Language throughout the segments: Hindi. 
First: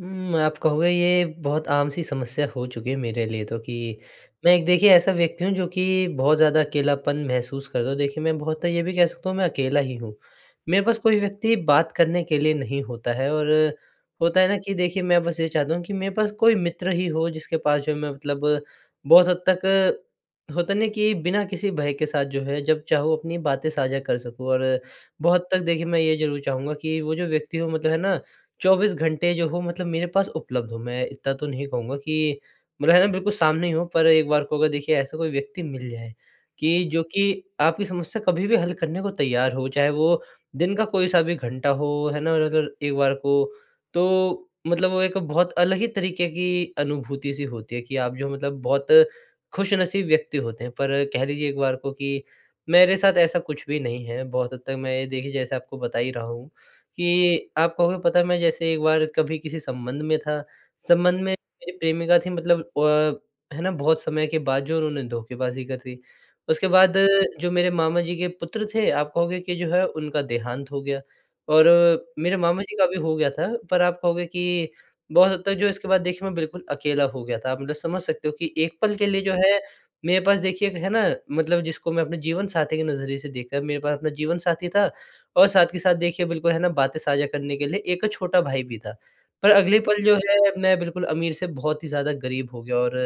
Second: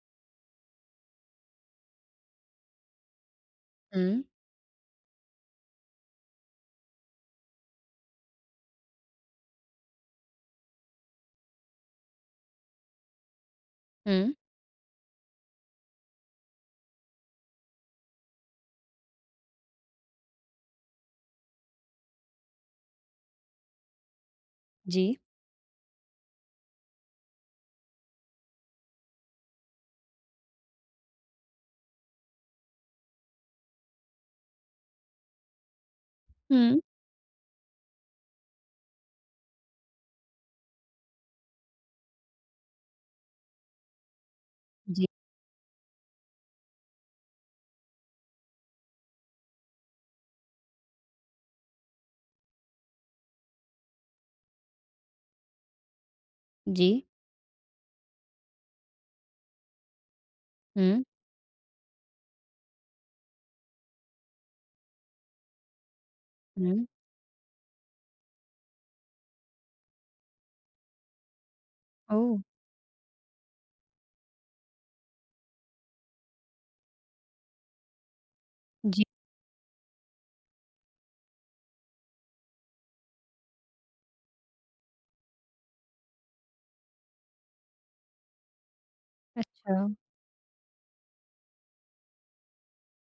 हुँ, आप कहोगे ये बहुत आम-सी समस्या हो चुकी है मेरे लिए तो कि हुँ। मैं एक देखिए ऐसा व्यक्ति हूँ जो कि बहुत ज़्यादा अकेलापन महसूस करता हूँ देखिए मैं बहुत तो ये भी कह सकता हूँ मैं अकेला ही हूँ। मेरे पास कोई व्यक्ति बात करने के लिए नहीं होता है और हुँ। होता है ना कि देखिए मैं बस ये चाहता हूँ कि मेरे पास कोई मित्र ही हो जिसके पास जो मैं मतलब बहुत हद तक होता है न कि बिना किसी भय के साथ जो है जब चाहूँ अपनी बातें साझा कर सकूँ और जी। बहुत हद तक देखिए, मैं ये ज़रूर चाहूँगा कि वो जो व्यक्ति वो मतलब है ना, 24 घंटे जो हो मतलब मेरे पास उपलब्ध हो। मैं इतना तो नहीं कहूँगा कि मग़र है ना बिल्कुल सामने ही हो पर एक बार को वो देखिए ऐसा कोई व्यक्ति मिल जाए, हुँ। कि जो कि आपकी समस्या कभी-भी हल करने को तैयार हो, चाहे वो दिन का कोई-सा भी घंटा हो, है ना? और अगर एक बार को, तो मतलब वो जी। एक बहुत अलग ही तरीके की अनुभूति सी होती है कि आप जो हैं मतलब बहुत ख़ुशनसीब व्यक्ति होते हैं। पर कह लीजिए एक बार को कि मेरे साथ ऐसा कुछ भी नहीं है, बहुत हद तक मैं ये देखिए जैसे आपको बता ही रहा हूँ जी। कि आप कहोगे पता है मैं जैसे एक बार कभी किसी संबंध में था, हुँ। संबंध में मेरी प्रेमिका थी मतलब अ, है ना बहुत समय के बाद जो उन्होंने धोखेबाज़ी कर दी, उसके हुँ। बाद जो मेरे मामा-जी के पुत्र थे आप कहोगे कि जो है उनका देहांत हो गया। और मेरे ओ! मामा जी का भी हो गया था, पर आप कहोगे कि बहुत हद तक जो है इसके बाद देखिए मैं बिल्कुल अकेला हो गया था आप मतलब समझ सकते हो कि एक पल जी। के लिए जो है मेरे पास देखिए, है ना, मतलब जिसको मैं अपने जीवनसाथी के नज़रिए से देख कर मेरे पास अपना जीवनसाथी था। और साथ के साथ देखिए बिल्कुल है ना बातें साझा करने के लिए एक छोटा भाई भी था। पर अगले अच्छा। पल जो है मैं बिल्कुल अमीर से बहुत ही ज़्यादा गरीब हो गया और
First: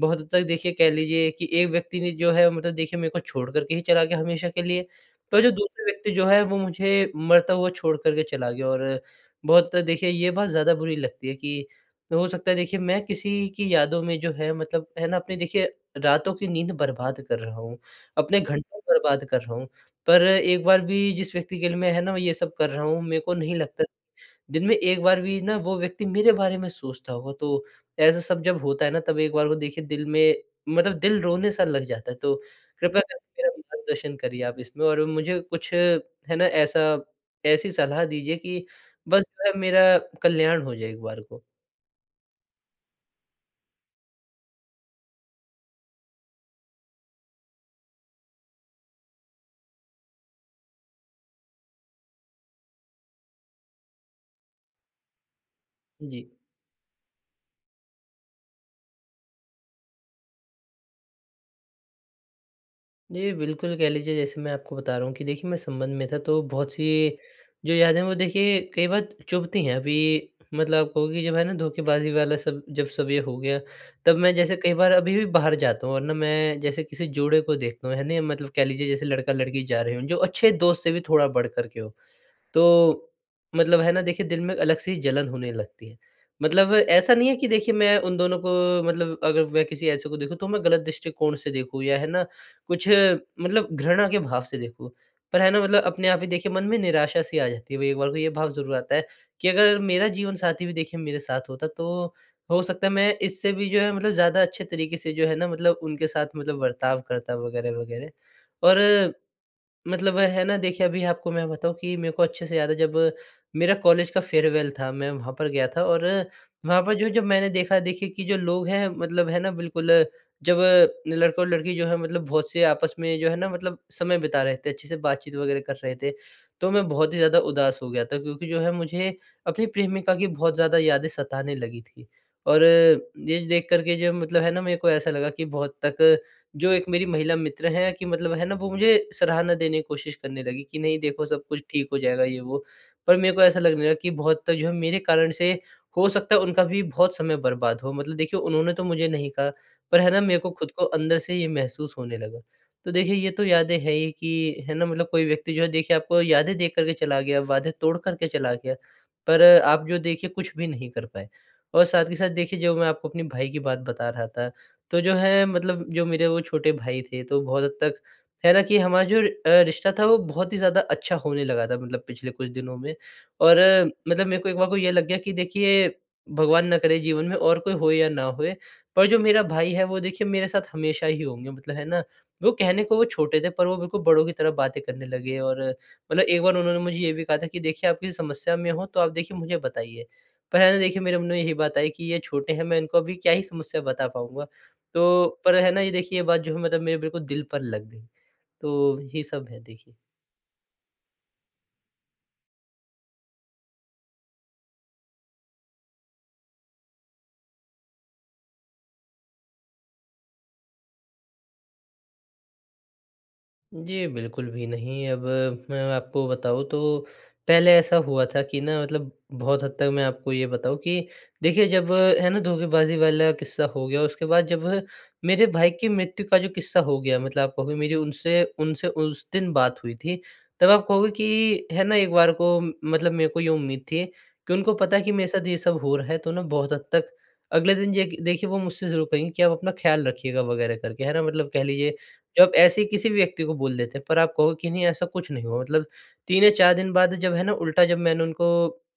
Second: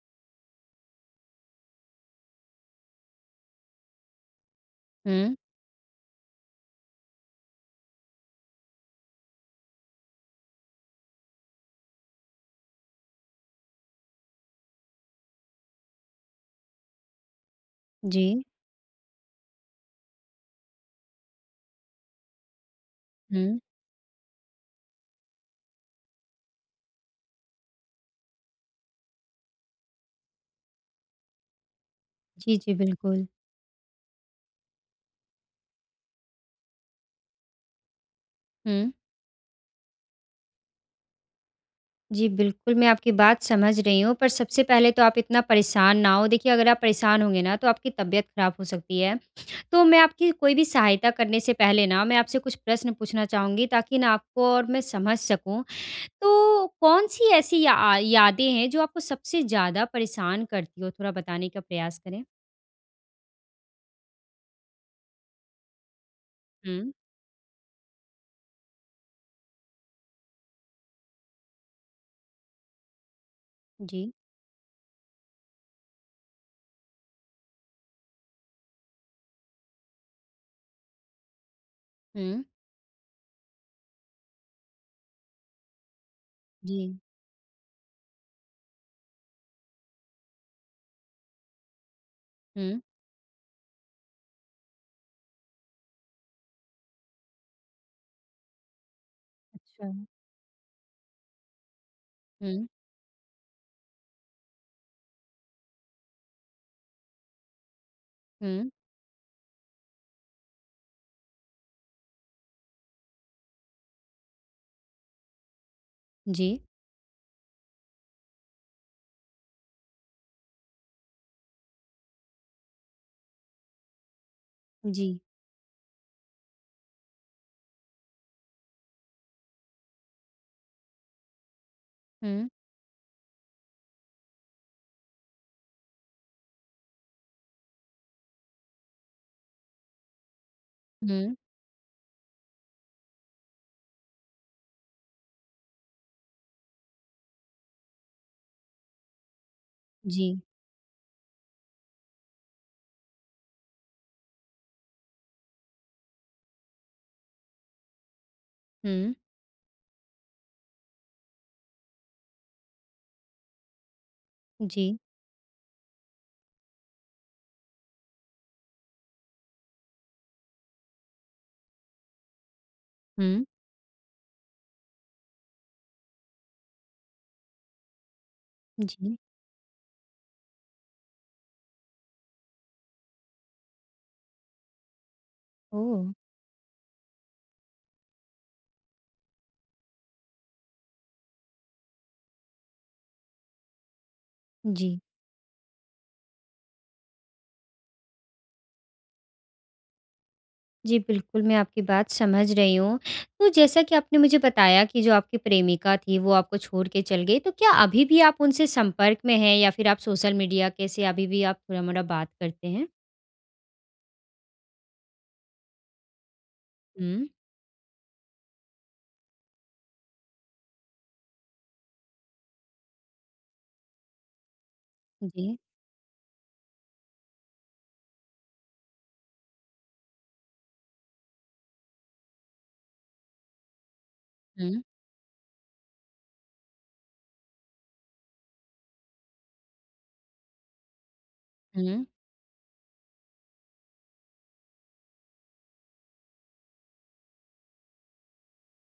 बहुत हद तक देखिए कह लीजिए कि एक व्यक्ति ने जो है मतलब देखिए मेरे को छोड़ कर के ही चला गया हमेशा के लिए। हुँ। पर जो दूसरे व्यक्ति जो है वो मुझे मरता हुआ छोड़ कर के चला गया और बहुत देखिए ये बात ज़्यादा बुरी लगती है कि हो सकता है देखिए मैं किसी की यादों में जो है मतलब है ना, अपने देखिए रातों की नींद बर्बाद कर रहा हूँ, अपने जी। घंटों बर्बाद कर रहा हूँ। पर एक बार भी जिस व्यक्ति के लिए मैं है ना ये सब कर रहा हूँ मेरे को नहीं हुँ। लगता दिन में एक बार भी ना वो व्यक्ति मेरे बारे में सोचता होगा तो ऐसा सब जब होता है ना तब एक बार को देखिए दिल में, मतलब दिल रोने-सा लग जाता है। तो जी, जी। कृपया बिल्कुल। करके मेरा मार्गदर्शन करिए आप इसमें और मुझे कुछ है ना, ऐसा ऐसी सलाह दीजिए कि हुँ। बस जो है मेरा कल्याण हो जाए एक बार को। जी। बिल्कुल, मैं आपकी बात समझ रही हूँ पर सबसे पहले तो आप इतना परेशान ना हो, देखिए अगर आप परेशान होंगे ना तो आपकी तबियत ख़राब हो सकती है। तो मैं आपकी कोई भी सहायता करने से पहले ना मैं आपसे कुछ प्रश्न पूछना चाहूँगी ताकि ना आपको और मैं समझ सकूँ। जी। तो कौन-सी ऐसी अ, या यादें हैं जो आपको सबसे ज़्यादा परेशान करती हो? थोड़ा बताने का प्रयास करें। जी। बिल्कुल, कह लीजिए जैसे मैं आपको बता रहा हूँ कि देखिए मैं संबंध में था तो बहुत हुँ। सी जो यादें वो देखिए कई बार चुभती हैं। अभी मतलब कहो कि जब है ना धोखेबाज़ी वाला सब जब सब ये हो गया जी। तब मैं जैसे कई बार अभी भी बाहर जाता हूँ और ना मैं जैसे किसी जोड़े को देखता हूँ, है ना मतलब कह लीजिए जैसे लड़का-लड़की जा रहे हों, जो अच्छे दोस्त से भी थोड़ा बढ़ कर के हों। हुँ। तो मतलब है ना देखिए दिल में अलग से ही जलन होने लगती है मतलब जी। ऐसा नहीं है कि देखिए मैं उन दोनों को मतलब अगर मैं किसी ऐसे को देखूँ तो मैं गलत दृष्टिकोण से देखूँ या है ना, हुँ। कुछ मतलब घृणा के भाव से देखूँ पर है ना मतलब अपने आप ही देखिए मन में निराशा सी आ जाती है भई एक बार को ये भाव ज़रूर आता है कि, अगर अच्छा। मेरा जीवनसाथी भी देखिए मेरे साथ होता, तो हो हुँ। सकता है मैं इससे भी जो है मतलब ज़्यादा अच्छे तरीके से जो है ना मतलब उनके साथ मतलब बर्ताव करता वग़ैरह-वग़ैरह। हुँ। और मतलब है ना देखिए अभी आपको मैं बताऊँ कि मेरे को अच्छे से याद है, जब मेरा कॉलेज का फ़ेयरवेल था मैं वहाँ पर गया था और जी। वहाँ पर जो जब मैंने देखा देखिए कि जो लोग हैं मतलब है ना बिल्कुल जब लड़का और लड़की जो है मतलब बहुत से आपस में जो है ना मतलब समय बिता रहे थे, अच्छे से जी। बातचीत वग़ैरह कर रहे थे। तो मैं बहुत ही ज़्यादा उदास हो गया था क्योंकि जो है मुझे अपनी प्रेमिका की बहुत ज़्यादा यादें सताने लगी थी, हुँ। और ये देख कर के जो मतलब है ना मेरे को ऐसा लगा कि बहुत तक जो 1 मेरी महिला मित्र हैं कि मतलब है ना वो मुझे सराहना देने की कोशिश करने लगी कि नहीं देखो हुँ। सब कुछ ठीक हो जाएगा ये वो, पर मेरे को ऐसा लगने लगा कि बहुत जो है मेरे कारण से हो सकता है उनका भी बहुत समय बर्बाद हो। मतलब देखिए उन्होंने ने तो मुझे नहीं कहा पर है ना मेरे जी। को खुद को अंदर से ये महसूस होने लगा। तो देखिए ये तो यादें हैं ही कि, है ना? मतलब कोई व्यक्ति जो है देखिए आपको यादें दे कर के चला गया, वादे तोड़ कर के चला गया, हुँ। पर आप जो देखिए कुछ भी नहीं कर पाए। और साथ ही साथ देखिए जो मैं आपको अपने भाई की बात बता रहा था, जी। तो जो है मतलब जो मेरे वो छोटे भाई थे तो बहुत हद तक है ना? कि हमारा जो अ, रिश्ता था वो बहुत ही ज़्यादा अच्छा होने लगा था मतलब पिछले कुछ दिनों में, हुँ। और मतलब मेरे को एक बार को ये लग गया कि देखिए भगवान ना करे जीवन में और कोई हो या ना होए पर जी। जो मेरा भाई है वो देखिए मेरे साथ हमेशा ही होंगे मतलब है ना, वो कहने को वो छोटे थे, पर वो बिल्कुल बड़ों की तरह बातें करने लगे और ओह! मतलब एक बार उन्होंने मुझे ये भी कहा था कि देखिए आप किसी समस्या में हो, तो आप देखिए मुझे बताइए। पर है ना देखिए मेरे मन में यही बात आई कि ये छोटे हैं मैं इनको अभी क्या ही समस्या बता पाऊँगा? जी। तो पर है ना, ये देखिए ये बात जो है मतलब मेरे बिल्कुल दिल पर लग गई, तो ये सब है देखिए। जी, बिल्कुल, मैं आपकी बात समझ रही हूँ। तो जैसा कि आपने मुझे बताया कि जो आपकी प्रेमिका थी वो आपको छोड़ के चल गई। तो क्या अभी भी आप उनसे संपर्क में हैं, या फिर आप सोशल मीडिया के से अभी भी आप थोड़ा-मोड़ा बात करते हैं? जी, बिल्कुल भी नहीं, अब मैं आपको बताऊँ तो हुँ। पहले ऐसा हुआ था कि ना मतलब बहुत हद तक मैं आपको ये बताऊँ कि, देखिए जब है ना धोखेबाज़ी वाला किस्सा हो गया। उसके बाद जब मेरे जी। भाई की मृत्यु का जो किस्सा हो गया मतलब आप कहोगे मेरी उनसे उनसे उस दिन बात हुई थी, तब आप कहोगे कि है ना एक बार को मतलब मेरे को ये उम्मीद थी, कि उनको हुँ। पता है कि मेरे साथ ये सब हो रहा है तो ना बहुत हद तक अगले दिन जेखिए देखिए वो मुझसे ज़रूर कहेंगे कि आप अपना ख़्याल रखिएगा वग़ैरह करके है ना मतलब कह लीजिए हुँ। जो आप ऐसे ही किसी भी व्यक्ति को बोल देते हैं। पर आप कहोगे कि नहीं ऐसा कुछ नहीं हुआ मतलब 3 या 4 दिन बाद जब है ना उल्टा जब मैंने उनको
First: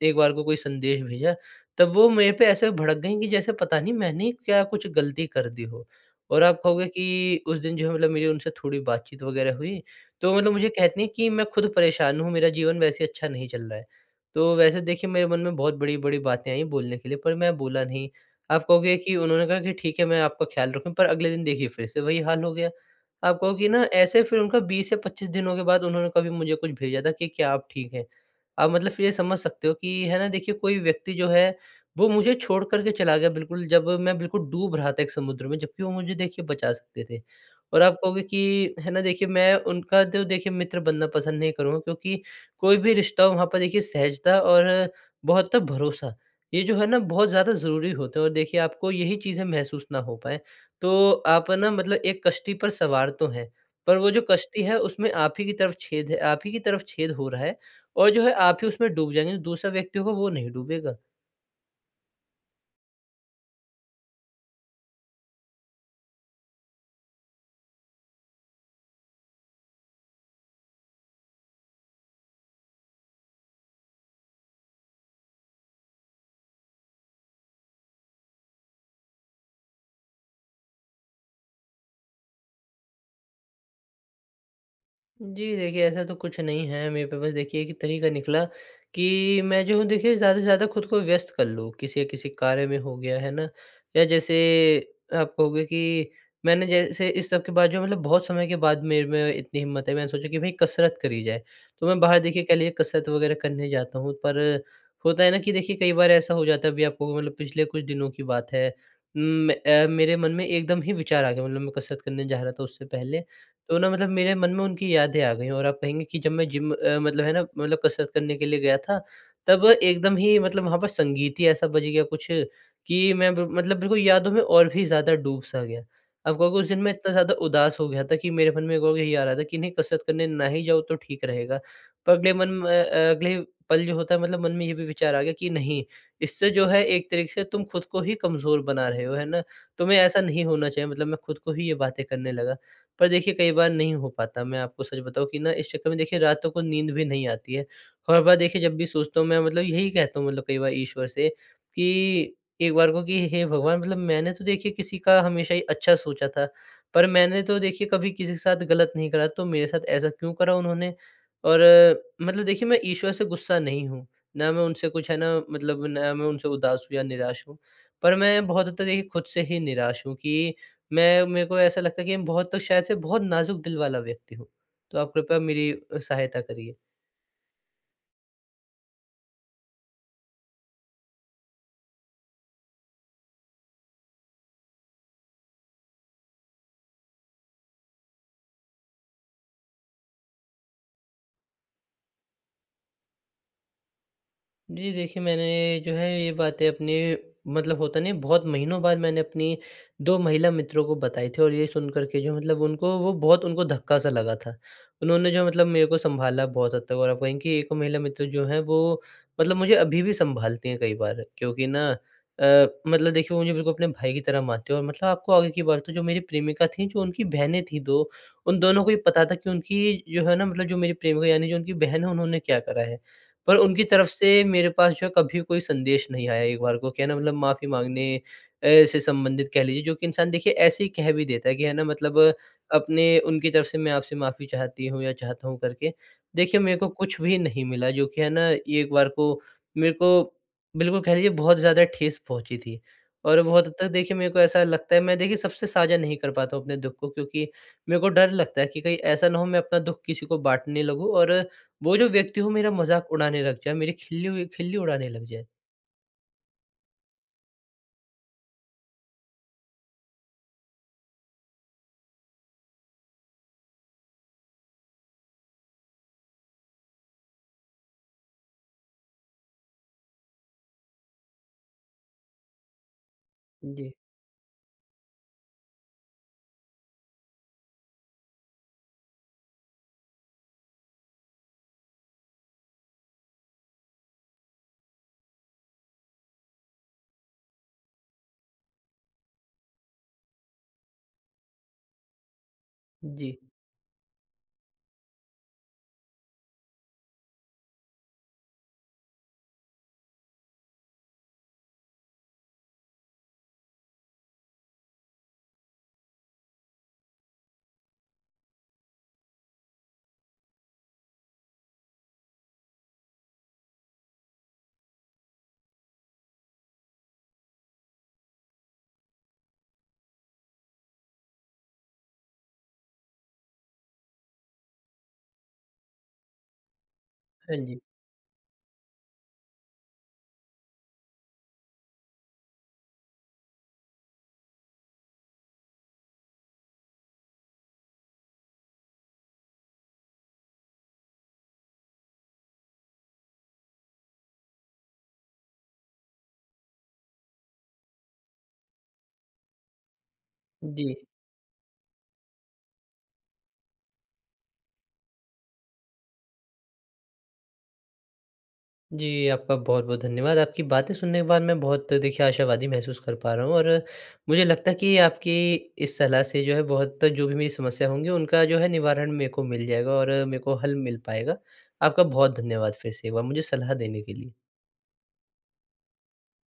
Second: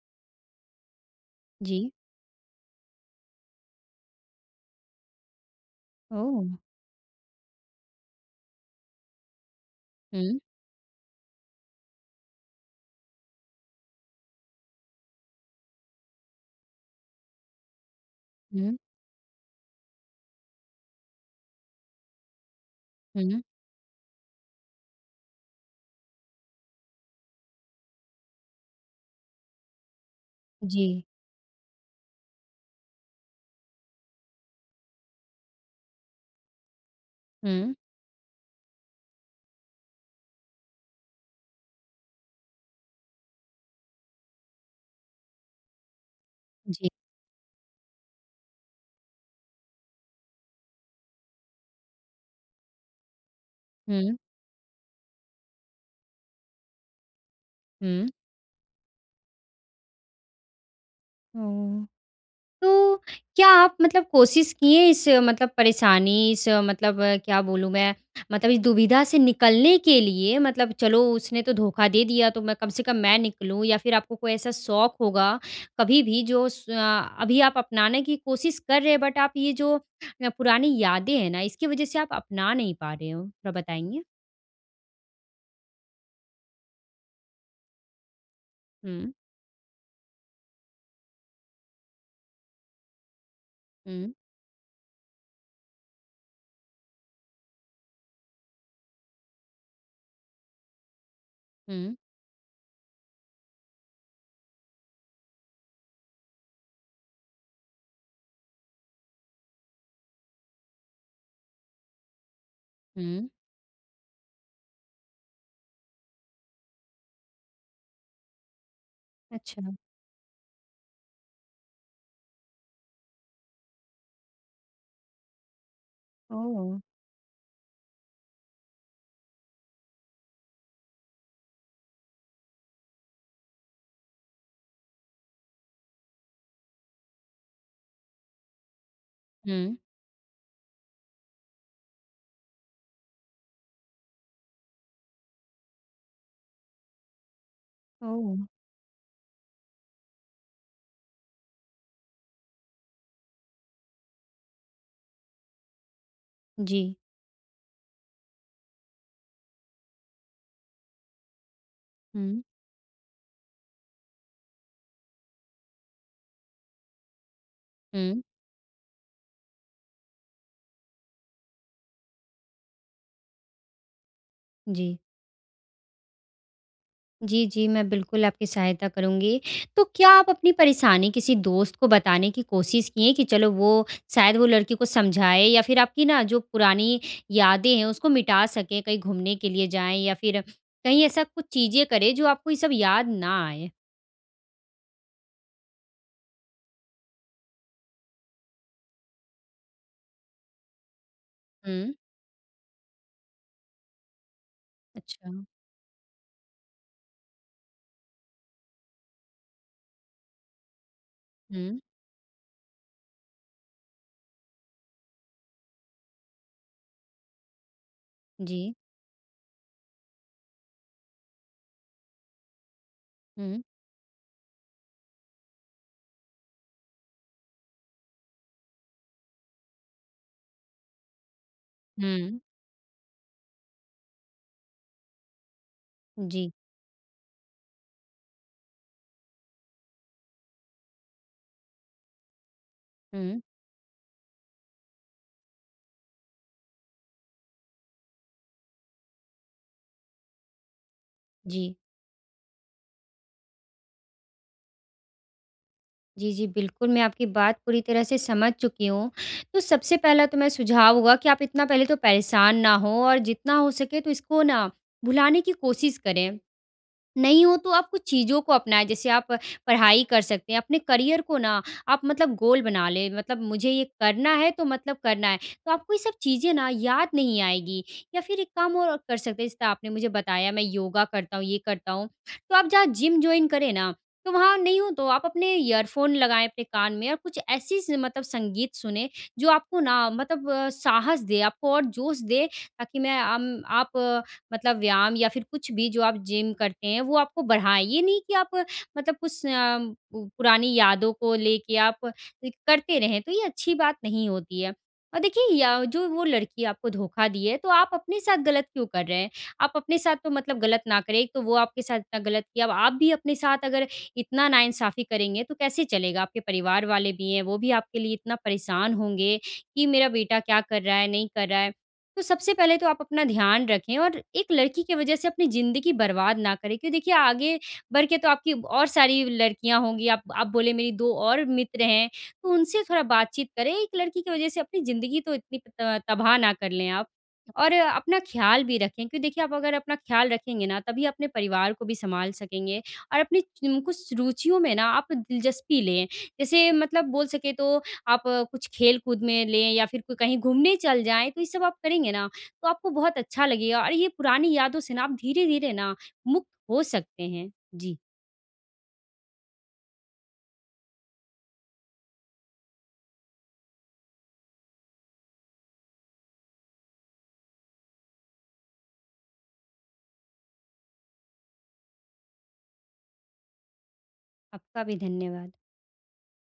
एक बार को कोई संदेश भेजा, तब जी। वो मेरे पे ऐसे भड़क गई कि जैसे पता नहीं मैंने क्या कुछ ग़लती कर दी हो। और ओह! आप कहोगे कि उस दिन जो है मतलब मेरी उनसे थोड़ी बातचीत वग़ैरह हुई, तो हुँ। मतलब मुझे कहती हैं कि मैं खुद परेशान हूँ, मेरा जीवन वैसे अच्छा नहीं चल रहा है। तो वैसे देखिए मेरे मन में बहुत बड़ी-बड़ी बातें आई बोलने के लिए पर मैं बोला नहीं, आप हुँ। कहोगे कि उन्होंने कहा कि ठीक है मैं आपका ख़्याल रखूँ पर अगले दिन देखिए फिर से वही हाल हो गया। आप हुँ। कहो कि ना ऐसे फिर उनका 20 या 25 दिनों के बाद उन्होंने कभी मुझे कुछ भेजा था कि क्या आप ठीक हैं? आप मतलब फिर ये समझ सकते हो कि है ना देखिए कोई जी। व्यक्ति जो है, वो मुझे छोड़ कर के चला गया बिल्कुल, जब मैं बिल्कुल डूब रहा था एक समुद्र में जबकि वो मुझे देखिए बचा सकते थे। हुँ। और आप कहोगे कि, है ना देखिए मैं उनका तो देखिए मित्र बनना पसंद नहीं करूँगा क्योंकि कोई भी रिश्ता हो वहाँ पर देखिए सहजता और बहुत भरोसा, ये जो है जी। ना बहुत ज़्यादा ज़रूरी होता है। और देखिए आपको यही चीज़ें महसूस ना हो पाएँ, तो आप है ना मतलब एक कश्ती पर सवार तो हैं पर वो हुँ। जो कश्ती है उसमें आप ही की तरफ छेद है आप ही की तरफ छेद हो रहा है हुँ। और जो है आप ही उसमें डूब जाएँगे दूसरा व्यक्ति होगा वो नहीं डूबेगा। हुँ। तो, क्या आप मतलब कोशिश किए इस मतलब परेशानी इस मतलब क्या बोलूँ मैं, मतलब इस दुविधा से निकलने के लिए मतलब चलो उसने तो धोखा दे दिया तो मैं कम से कम मैं निकलूँ या फिर आपको कोई ऐसा शौक़ होगा कभी भी जो स अ, अभी आप अपनाने की कोशिश कर रहे हैं बट आप ये जो पुरानी यादें हैं ना, इसकी वजह से आप अपना नहीं पा रहे हों? थोड़ा बताएँगे। जी देखिए ऐसा तो कुछ नहीं है मेरे पे बस देखिए एक तरीका निकला हुँ। कि, मैं जो हूँ देखिए ज़्यादा से ज़्यादा खुद को व्यस्त कर लूँ, किसी किसी कार्य में हो गया है ना? या हुँ। जैसे आप कहोगे कि मैंने जैसे इस सब के बाद जो मतलब बहुत समय के बाद मेरे में इतनी हिम्मत है मैंने सोचा कि भाई कसरत करी जाए, तो हुँ। मैं बाहर देखिए ख लीजिए कसरत वगैरह करने जाता हूँ पर होता है ना कि देखिए कई बार ऐसा हो जाता है अभी आप कहोगे मतलब पिछले कुछ दिनों की बात है उम म अ, मेरे मन में एकदम ही विचार आ गए, मतलब मैं कसरत करने जा रहा था उससे पहले, हुँ। तो ना मतलब मेरे मन में उनकी यादें आ गई और आप कहेंगीं कि जब मैं जिम अ, मतलब है ना, मतलब कसरत करने के लिए गया था, तब अच्छा। एकदम ही मतलब वहाँ पर संगीत ही ऐसा बज गया कुछ, कि मैं बिल मतलब बिल्कुल यादों में और भी ज़्यादा डूब-सा गया। आप कहोगे उस दिन ओह! मैं इतना ज़्यादा उदास हो गया था, कि मेरे मन में वो भी नहीं आ रहा था कि नहीं कसरत करने ना ही जाऊँ तो ठीक रहेगा। पर अगले मन म अ, अगले ही पल जो होता है मतलब मन में ये भी विचार आ गया कि नहीं, इससे जो है एक तरीके से तुम खुद को ही कमज़ोर बना रहे हो। है ना? हुँ। तुम्हें ऐसा नहीं होना चाहिए मतलब मैं खुद को ही ये बातें करने लगा पर देखिए कई बार नहीं हो पाता मैं आपको सच बताऊँ कि ना इस चक्कर में देखिए रातों को नींद भी नहीं आती है। और हर बार ओह! देखिए जब भी सोचता हूँ मैं मतलब यही कहता हूँ मतलब कई बार ईश्वर से कि, एक बार को कि हे भगवान मतलब मैंने तो देखिए किसी का हमेशा ही अच्छा सोचा था, जी। पर मैंने तो देखिए कभी किसी के साथ गलत नहीं करा, तो मेरे साथ ऐसा क्यों करा उन्होंने? और हुँ। मतलब देखिए मैं ईश्वर से गुस्सा नहीं हूँ, ना मैं उनसे कुछ है ना मतलब ना मैं उनसे उदास हूँ या निराश हूँ, पर हुँ। मैं बहुत हद तक देखिए खुद से ही निराश हूँ कि मैं मेरे को ऐसा लगता है कि हम बहुत तो शायद से बहुत नाज़ुक दिल वाला व्यक्ति हूँ। जी। तो आप कृपया मेरी अ, सहायता करिए। जी, जी, मैं बिल्कुल आपकी सहायता करूँगी। तो क्या आप अपनी परेशानी किसी दोस्त को बताने की कोशिश किए कि चलो वो शायद वो लड़की को समझाए या फिर आपकी ना जो पुरानी यादें हैं, उसको मिटा सकें कहीं घूमने के लिए जाएँ या फिर कहीं ऐसा कुछ चीज़ें करें, जो आपको ये सब याद ना आए? जी देखिए, मैंने जो है ये बातें अपनी मतलब होता नही है बहुत महीनों बाद मैंने अपनी 2 महिला मित्रों को बताई थी और ये हुँ। सुनकर के जो मतलब उनको वो बहुत उनको धक्का-सा लगा था। उन्होंने जो अच्छा। मतलब मेरे को सँभाला बहुत हद तक और आप कहें कि 1 महिला मित्र जो हैं वो मतलब मुझे अभी भी सँभालती हैं कई बार क्योंकि हुँ। ना अ, मतलब देखिए वो मुझे बिल्कुल अपने भाई की तरह मानती हैं। और मतलब आपको आगे की बात बताऊँ जो मेरी प्रेमिका थीं जो उनकी बहनें थीं 2 उन जी। दोनों को ही पता था कि, उनकी जो है ना मतलब जो मेरी प्रेमिका यानी जो उनकी बहन है, उन्होंने क्या करा है। पर हुँ। उनकी तरफ से मेरे पास जो है कभी कोई संदेश नहीं आया एक बार को कि है ना मतलब माफ़ी माँगने, ऐसे संबंधित कह लीजिए जो कि इंसान देखिए ऐसे ही कह भी देता है कि है ना मतलब हुँ। अपने उनकी तरफ से मैं आपसे माफ़ी चाहती हूँ या चाहता हूँ करके। जी। देखिए, मेरे को कुछ भी नहीं मिला जो कि है ना एक बार को, मेरे को बिल्कुल कह लीजिए बहुत ज़्यादा ठेस पहुँची थी और हुँ। बहुत हद तक देखिए मेरे को ऐसा लगता है मैं देखिए सबसे साझा नहीं कर पाता हूँ अपने दुःख को क्योंकि मेरे को डर लगता है कि कहीं ऐसा ना हो मैं अपना दुःख किसी को बाँटने लगूँ और जी। वो जो व्यक्ति वो मेरा मज़ाक उड़ाने लग जाए, मेरी खिल्ली उ खिल्ली उड़ाने लग जाए। जी, जी, बिल्कुल, मैं आपकी बात पूरी तरह से समझ चुकी हूँ। तो सबसे पहला तो मेरा सुझाव होगा कि आप इतना पहले तो परेशान ना हों और जितना हो सके तो इसको ना, भुलाने की कोशिश करें। नहीं हो तो आप कुछ चीज़ों को अपनाएँ जैसे आप पढ़ाई कर सकते हैं, अपने करियर को ना आप मतलब गोल बना लें मतलब मुझे ये जी। करना है तो मतलब करना है, तो आपको ये सब चीज़ें ना याद नहीं आएगी या फ़िर एक काम और आप कर सकते हैं, जैसे आपने मुझे बताया मैं योगा करता हूँ, ये करता हूँ, तो आप जहाँ जिम जॉइन करें ना, तो वहाँ नहीं हो तो आप अपने ईयरफोन लगाएँ अपने कान में और कुछ ऐसी स मतलब संगीत सुनें जो आपको ना मतलब साहस दे, आपको और जोश दे ताकि मैं जी। अम आप मतलब व्यायाम या फिर कुछ भी जो आप जिम करते हैं, वो आपको बढ़ाएँ। ये नहीं कि आप मतलब कुछ अ, पुरानी यादों को लेके आप करते रहें, तो ये अच्छी बात नहीं होती है और देखिए या जो वो लड़की आपको धोखा दी है, तो आप अपने साथ ग़लत क्यों कर रहे हैं? आप अपने साथ तो मतलब ग़लत ना करें, एक तो वो आपके साथ इतना ग़लत की, अब आप भी अपने साथ अगर इतना नाइन्साफ़ी करेंगे तो कैसे चलेगा? आपके परिवार वाले भी हैं, वो भी आपके लिए इतना परेशान होंगे, कि मेरा बेटा क्या कर रहा है? नहीं कर रहा है। तो सबसे पहले तो आप अपना ध्यान रखें और एक लड़की की वजह से अपनी ज़िंदगी बर्बाद ना करें, क्योंकि देखिए हाँ आगे जी। बढ़ के तो आपकी और सारी लड़कियाँ होंगी आप आप, बोले मेरी दो और मित्र हैं, तो उनसे थोड़ा बातचीत करें, एक लड़की की वजह से अपनी ज़िंदगी तो इतनी त तबाह ना कर लें आप। और अपना ख्याल भी रखें क्योंकि देखिए आप अगर अपना ख्याल रखेंगे ना तभी अपने परिवार को भी संभाल सकेंगे और अपनी च इन कुछ रुचियों में ना आप दिलचस्पी लें, जैसे मतलब बोल सके तो, आप कुछ खेलकूद में लें या फिर कोई कहीं घूमने जी। चल जाएँ। तो ये सब आप करेंगे ना तो आपको बहुत अच्छा लगेगा और ये पुरानी यादों से ना आप धीरे-धीरे ना, मुक्त हो सकते हैं। जी। जी, आपका बहुत-बहुत धन्यवाद। आपकी बातें सुनने के बाद मैं बहुत देखिए आशावादी महसूस कर पा रहा हूँ और मुझे लगता है कि आपकी इस सलाह से जो है बहुत, जो भी मेरी समस्या होंगी उनका जो है निवारण मेरे को मिल जाएगा और मेरे को हल मिल पाएगा। आपका बहुत धन्यवाद फिर से एक बार, मुझे सलाह देने के लिए। आपका भी धन्यवाद।